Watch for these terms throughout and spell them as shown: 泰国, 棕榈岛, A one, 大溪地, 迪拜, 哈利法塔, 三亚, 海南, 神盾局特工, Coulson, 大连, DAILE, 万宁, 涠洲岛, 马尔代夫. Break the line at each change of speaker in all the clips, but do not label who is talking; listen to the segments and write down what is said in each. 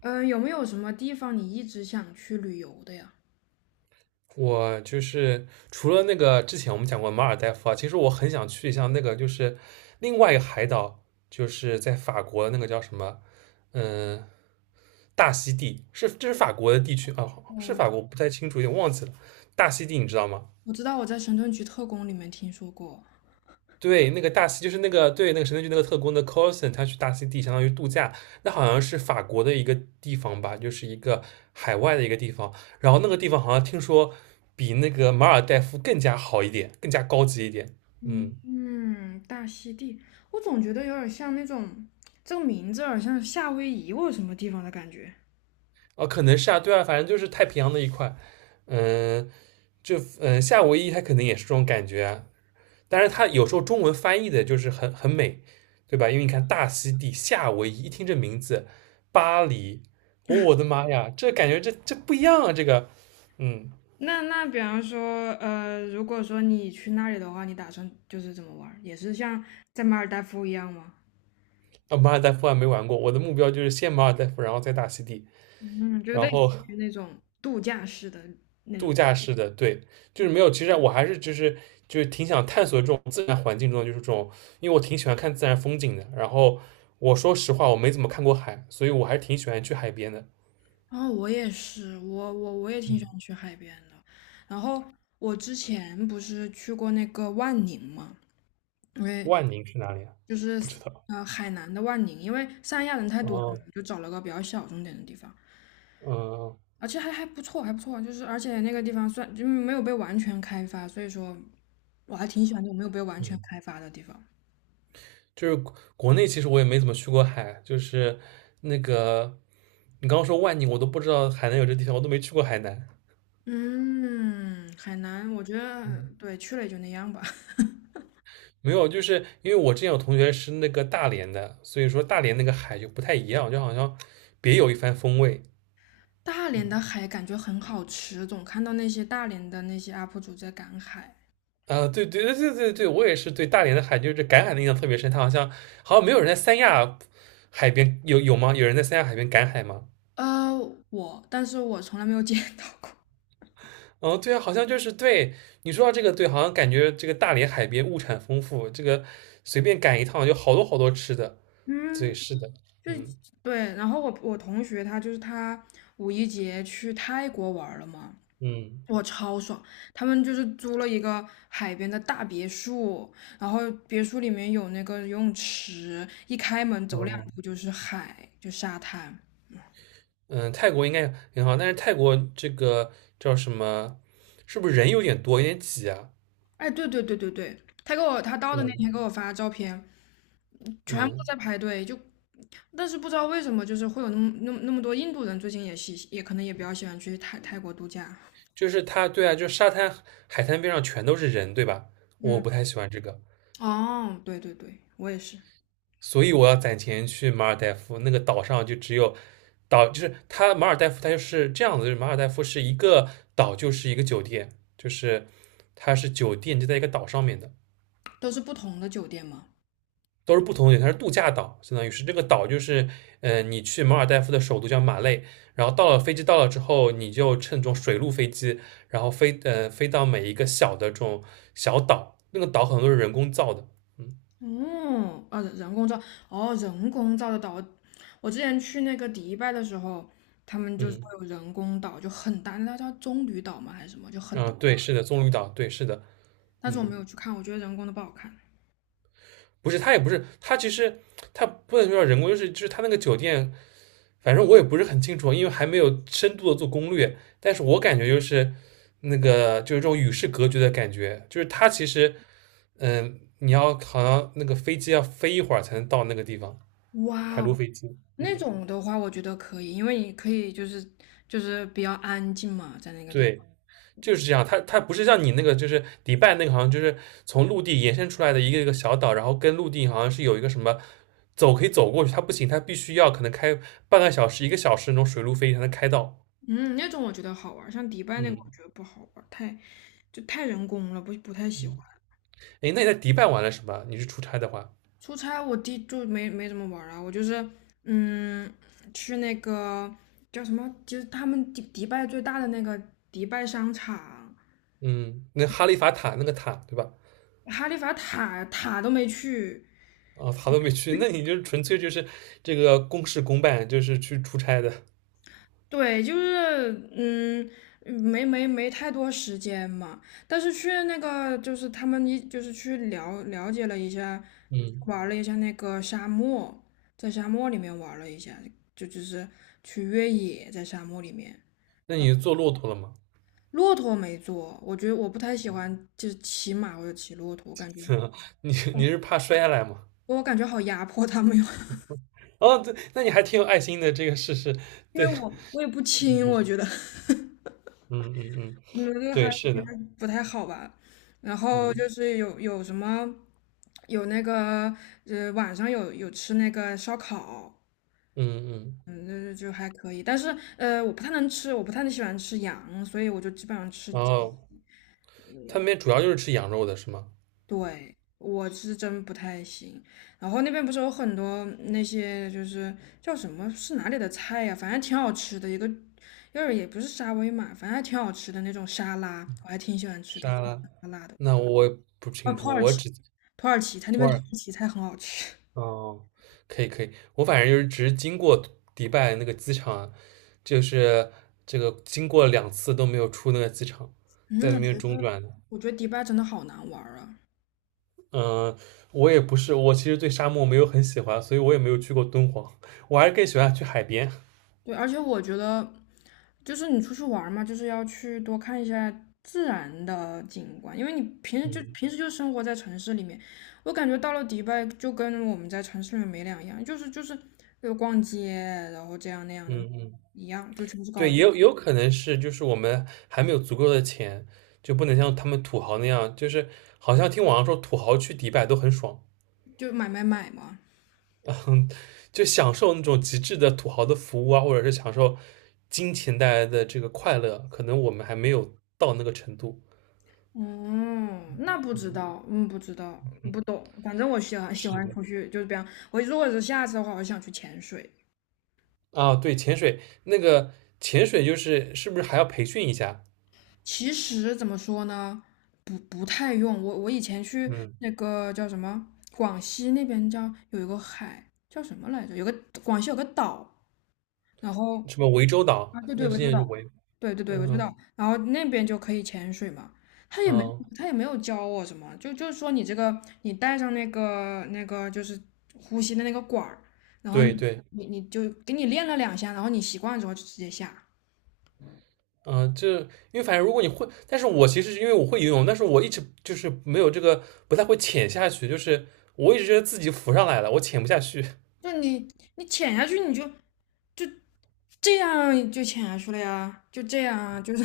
嗯，有没有什么地方你一直想去旅游的呀？
我就是除了那个之前我们讲过马尔代夫啊，其实我很想去一下那个就是另外一个海岛，就是在法国的那个叫什么，嗯、大溪地，这是法国的地区啊，是
我
法国不太清楚，有点忘记了。大溪地你知道吗？
我知道我在神盾局特工里面听说过。
对，那个大西就是那个对那个神盾局那个特工的 Coulson，他去大溪地相当于度假，那好像是法国的一个地方吧，就是一个海外的一个地方。然后那个地方好像听说比那个马尔代夫更加好一点，更加高级一点。
嗯
嗯，
嗯，大溪地，我总觉得有点像那种，这个名字有点像夏威夷或者什么地方的感觉。
哦，可能是啊，对啊，反正就是太平洋那一块。嗯，就夏威夷它可能也是这种感觉啊，但是它有时候中文翻译的就是很美，对吧？因为你看大溪地、夏威夷，一听这名字，巴黎，哦我的妈呀，这感觉这不一样啊！这个，嗯，
那比方说，如果说你去那里的话，你打算就是怎么玩儿也是像在马尔代夫一样吗？
啊，马尔代夫还没玩过，我的目标就是先马尔代夫，然后再大溪地，
嗯，就
然
类似
后
于那种度假式的那
度
种。
假式的，对，就是没有。其实我还是就是挺想探索这种自然环境中的，就是这种，因为我挺喜欢看自然风景的。然后我说实话，我没怎么看过海，所以我还是挺喜欢去海边的。
然后我也是，我也挺喜
嗯，
欢去海边的。然后我之前不是去过那个万宁嘛，因为
万宁是哪里啊？
就是
不知道。
呃海南的万宁，因为三亚人太多了嘛
哦，
就找了个比较小众点的地方，
嗯
而且还不错，还不错。就是而且那个地方算就没有被完全开发，所以说我还挺喜欢那种没有被完全
嗯，
开发的地方。
就是国内其实我也没怎么去过海，就是那个你刚刚说万宁，我都不知道海南有这地方，我都没去过海南。
嗯，海南我觉得
嗯，
对去了也就那样吧。
没有，就是因为我之前有同学是那个大连的，所以说大连那个海就不太一样，就好像别有一番风味。
大连的海感觉很好吃，总看到那些大连的那些 UP 主在赶海。
啊、对对对对对对，我也是对大连的海，就是赶海的印象特别深。它好像没有人在三亚海边有吗？有人在三亚海边赶海吗？
呃，我，但是我从来没有 见到过。
哦，对啊，好像就是对你说到这个，对，好像感觉这个大连海边物产丰富，这个随便赶一趟就好多好多吃的。对，
嗯，
是的，
就
嗯
对。然后我同学他就是他五一节去泰国玩了嘛，
嗯
我超爽。他们就是租了一个海边的大别墅，然后别墅里面有那个游泳池，一开门走两
哦
步就是海，就沙滩。
嗯，泰国应该很好，但是泰国这个叫什么，是不是人有点多，有点挤啊？
哎，对对对对对，他给我他到的那
嗯
天给我发照片，全部都
嗯，
在排队，就但是不知道为什么，就是会有那么多印度人，最近也喜也可能也比较喜欢去泰国度假。
就是它，对啊，就是海滩边上全都是人，对吧？我
嗯，
不太喜欢这个。
哦，对对对，我也是，
所以我要攒钱去马尔代夫那个岛上，就只有岛，就是它马尔代夫，它就是这样子，就是马尔代夫是一个岛，就是一个酒店，就是它是酒店就在一个岛上面的，
都是不同的酒店嘛。
都是不同的，它是度假岛，相当于是这个岛就是，你去马尔代夫的首都叫马累，然后到了飞机到了之后，你就乘这种水陆飞机，然后飞到每一个小的这种小岛，那个岛很多是人工造的，嗯
哦，啊，人工造，哦，人工造的岛，我之前去那个迪拜的时候，他们就是会
嗯
有人工岛，就很大，那叫棕榈岛吗还是什么，就很大，
啊、对，是的，棕榈岛，对，是的，
但是我没
嗯。
有去看，我觉得人工的不好看。
不是，他也不是，他其实他不能叫人工，就是他那个酒店，反正我也不是很清楚，因为还没有深度的做攻略。但是我感觉就是那个就是这种与世隔绝的感觉，就是他其实你要好像那个飞机要飞一会儿才能到那个地方，
哇
海陆
哦，
飞机，
那
嗯，
种的话，我觉得可以，因为你可以就是就是比较安静嘛，在那个地方。
对。就是这样，它不是像你那个，就是迪拜那个，好像就是从陆地延伸出来的一个一个小岛，然后跟陆地好像是有一个什么走可以走过去，它不行，它必须要可能开半个小时、一个小时那种水路飞才能开到。
嗯，那种我觉得好玩儿，像迪拜那个
嗯，
我觉得不好玩儿，太就太人工了，不太喜欢。
哎，那你在迪拜玩了什么？你是出差的话，
出差我弟就没怎么玩儿啊，我就是嗯去那个叫什么，就是他们迪拜最大的那个迪拜商场，
嗯，那哈利法塔那个塔对吧？
哈利法塔塔都没去，
啊、塔都没去，那你就纯粹就是这个公事公办，就是去出差的。
对，就是嗯，没太多时间嘛，但是去那个就是他们一就是去了了解了一下，
嗯，
玩了一下那个沙漠，在沙漠里面玩了一下，就就是去越野在沙漠里面，
那你坐骆驼了吗？
骆驼没坐，我觉得我不太喜欢就是骑马或者骑骆驼，我感觉
你
哦
你是怕摔下来吗？
我感觉好压迫他们哟，
哦，对，那你还挺有爱心的，这个事是，
因为
对，
我也不轻，我觉得。
嗯嗯嗯，
嗯，这个
对，
还不
是的，
是不太好吧？然后
嗯
就是有什么，有那个晚上有吃那个烧烤，
嗯嗯，
嗯，就是就还可以。但是我不太能吃，我不太喜欢吃羊，所以我就基本上吃
然
鸡。
后他们那边主要就是吃羊肉的是吗？
对，我是真不太行。然后那边不是有很多那些就是叫什么是哪里的菜呀、反正挺好吃的，一个就是也不是沙威玛，反正还挺好吃的那种沙拉，我还挺喜欢吃的，
沙拉？
酸辣的。
那我也不
哦，
清
土
楚，
耳
我
其。
只
土耳其，它那
土
边土
耳
耳其菜很好吃。
哦，可以可以，我反正就是只是经过迪拜那个机场啊，就是这个经过2次都没有出那个机场，在那
嗯，我
边
觉
中
得
转的。
我觉得迪拜真的好难玩儿啊。
嗯，我也不是，我其实对沙漠没有很喜欢，所以我也没有去过敦煌，我还是更喜欢去海边。
对，而且我觉得就是你出去玩儿嘛，就是要去多看一下自然的景观，因为你平时就
嗯
平时就生活在城市里面，我感觉到了迪拜就跟我们在城市里面没两样，就是就逛街，然后这样那样的
嗯嗯。
一样，就全是高，
对，也有可能是，就是我们还没有足够的钱，就不能像他们土豪那样，就是好像听网上说土豪去迪拜都很爽，
就买买买嘛。
嗯，就享受那种极致的土豪的服务啊，或者是享受金钱带来的这个快乐，可能我们还没有到那个程度。
嗯，那不知
嗯，
道，嗯，不知道，不懂。反正我喜欢喜
是
欢
的。
出去，就是比方我如果是下次的话，我想去潜水。
啊，对，潜水那个潜水就是是不是还要培训一下？
其实怎么说呢，不太用。我以前去
嗯，
那个叫什么，广西那边叫有一个海叫什么来着？有个广西有个岛，然后
什么涠洲岛
啊，对
那
对，
个事
涠洲
件
岛。对对对，我知
嗯
道。然后那边就可以潜水嘛，他也
啊，
没有
哦
他也没有教我什么，就就是说你这个你带上那个就是呼吸的那个管儿，然后
对对。
你就给你练了两下，然后你习惯了之后就直接下。
嗯、就因为反正如果你会，但是我其实是因为我会游泳，但是我一直就是没有这个，不太会潜下去，就是我一直觉得自己浮上来了，我潜不下去。
就你你潜下去就这样就潜下去了呀，就这样啊，就是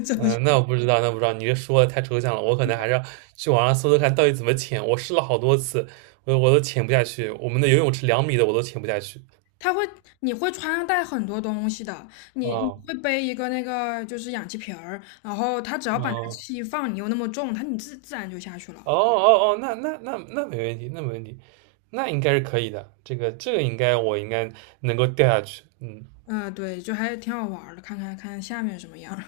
怎么去？
嗯，那我不知道，那我不知道，你这说的太抽象了，我可能还是要去网上搜搜看到底怎么潜。我试了好多次，我都潜不下去，我们的游泳池2米的我都潜不下去。
他会你会穿戴很多东西的，你
哦，
会背一个那个就是氧气瓶儿，然后他只要把那个
哦，
气一放，你又那么重，他你自然就下去了。
哦哦哦，那没问题，那没问题，那应该是可以的，这个应该我应该能够掉下去，嗯。
嗯，对，就还挺好玩儿的，看看下面什么样儿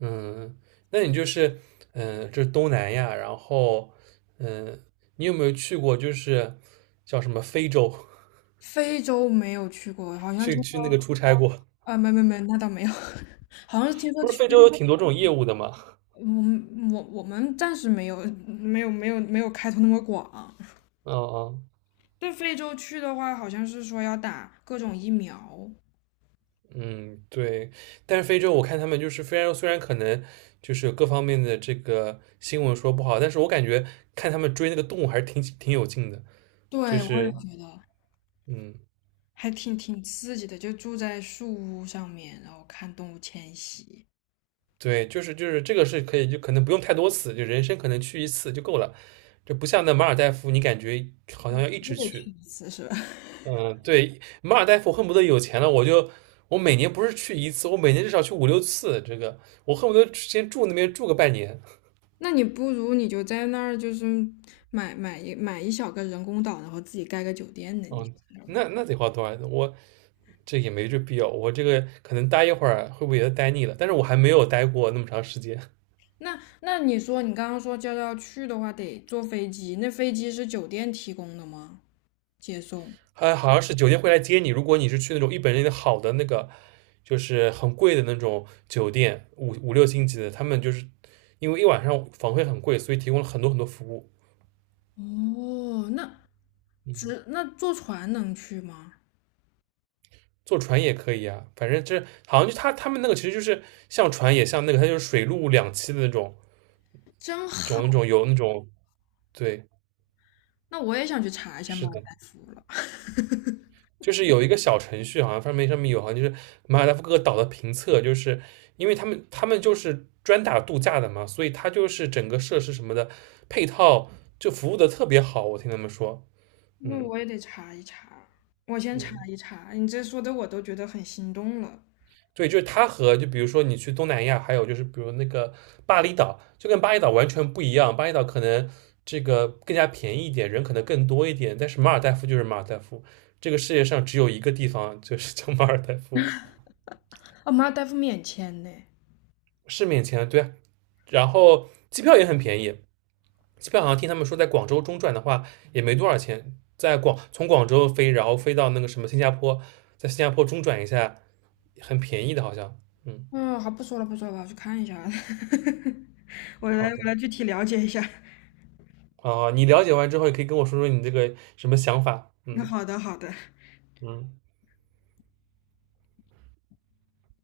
嗯，那你就是这是东南亚，然后嗯，你有没有去过就是叫什么非洲？
非洲没有去过，好 像
去
听
去那
说
个出差过？
啊，没，那倒没有，好像是听说
不是
去，
非洲有挺多这种业务的吗？
我们暂时没有开拓那么广。
嗯嗯
对非洲去的话，好像是说要打各种疫苗。
嗯，对。但是非洲我看他们就是非洲，虽然可能就是各方面的这个新闻说不好，但是我感觉看他们追那个动物还是挺有劲的，
对，
就
我也
是。
觉得
嗯。
还挺刺激的，就住在树屋上面，然后看动物迁徙，
对，就是这个是可以，就可能不用太多次，就人生可能去一次就够了。就不像那马尔代夫，你感觉好像要一
你
直
得去
去。
一次是吧？
嗯，对，马尔代夫恨不得有钱了，我每年不是去一次，我每年至少去5、6次。这个我恨不得先住那边住个半年。
那你不如你就在那儿，就是买一小个人工岛，然后自己盖个酒店呢。你
哦，那得花多少钱？我这也没这必要。我这个可能待一会儿会不会也待腻了？但是我还没有待过那么长时间。
那那你说你刚刚说就要去的话，得坐飞机，那飞机是酒店提供的吗？接送？
好像是酒店会来接你。如果你是去那种一本正的好的那个，就是很贵的那种酒店，五六星级的，他们就是因为一晚上房费很贵，所以提供了很多很多服务。
哦，那只那坐船能去吗？
坐船也可以啊，反正这好像就他们那个其实就是像船也像那个，它就是水陆两栖的那种，
真
种那
好，
种有那种对，
那我也想去查一下
是
马尔
的。
代夫了。
就是有一个小程序，好像上面有，好像就是马尔代夫各个岛的评测，就是因为他们就是专打度假的嘛，所以它就是整个设施什么的配套就服务的特别好，我听他们说，
那
嗯
我也得查一查，我先查
嗯，
一查。你这说的我都觉得很心动了。
对，就是它和就比如说你去东南亚，还有就是比如那个巴厘岛，就跟巴厘岛完全不一样，巴厘岛可能这个更加便宜一点，人可能更多一点，但是马尔代夫就是马尔代夫，这个世界上只有一个地方就是叫马尔代夫。
哦，马尔代夫免签呢？
是免签，对啊，然后机票也很便宜，机票好像听他们说在广州中转的话也没多少钱，从广州飞，然后飞到那个什么新加坡，在新加坡中转一下，很便宜的，好像。嗯，
嗯，好，不说了，不说了，我要去看一下。我来，
好
我
的。
来具体了解一下。
啊，你了解完之后也可以跟我说说你这个什么想法。
那
嗯
好的，好的。
嗯。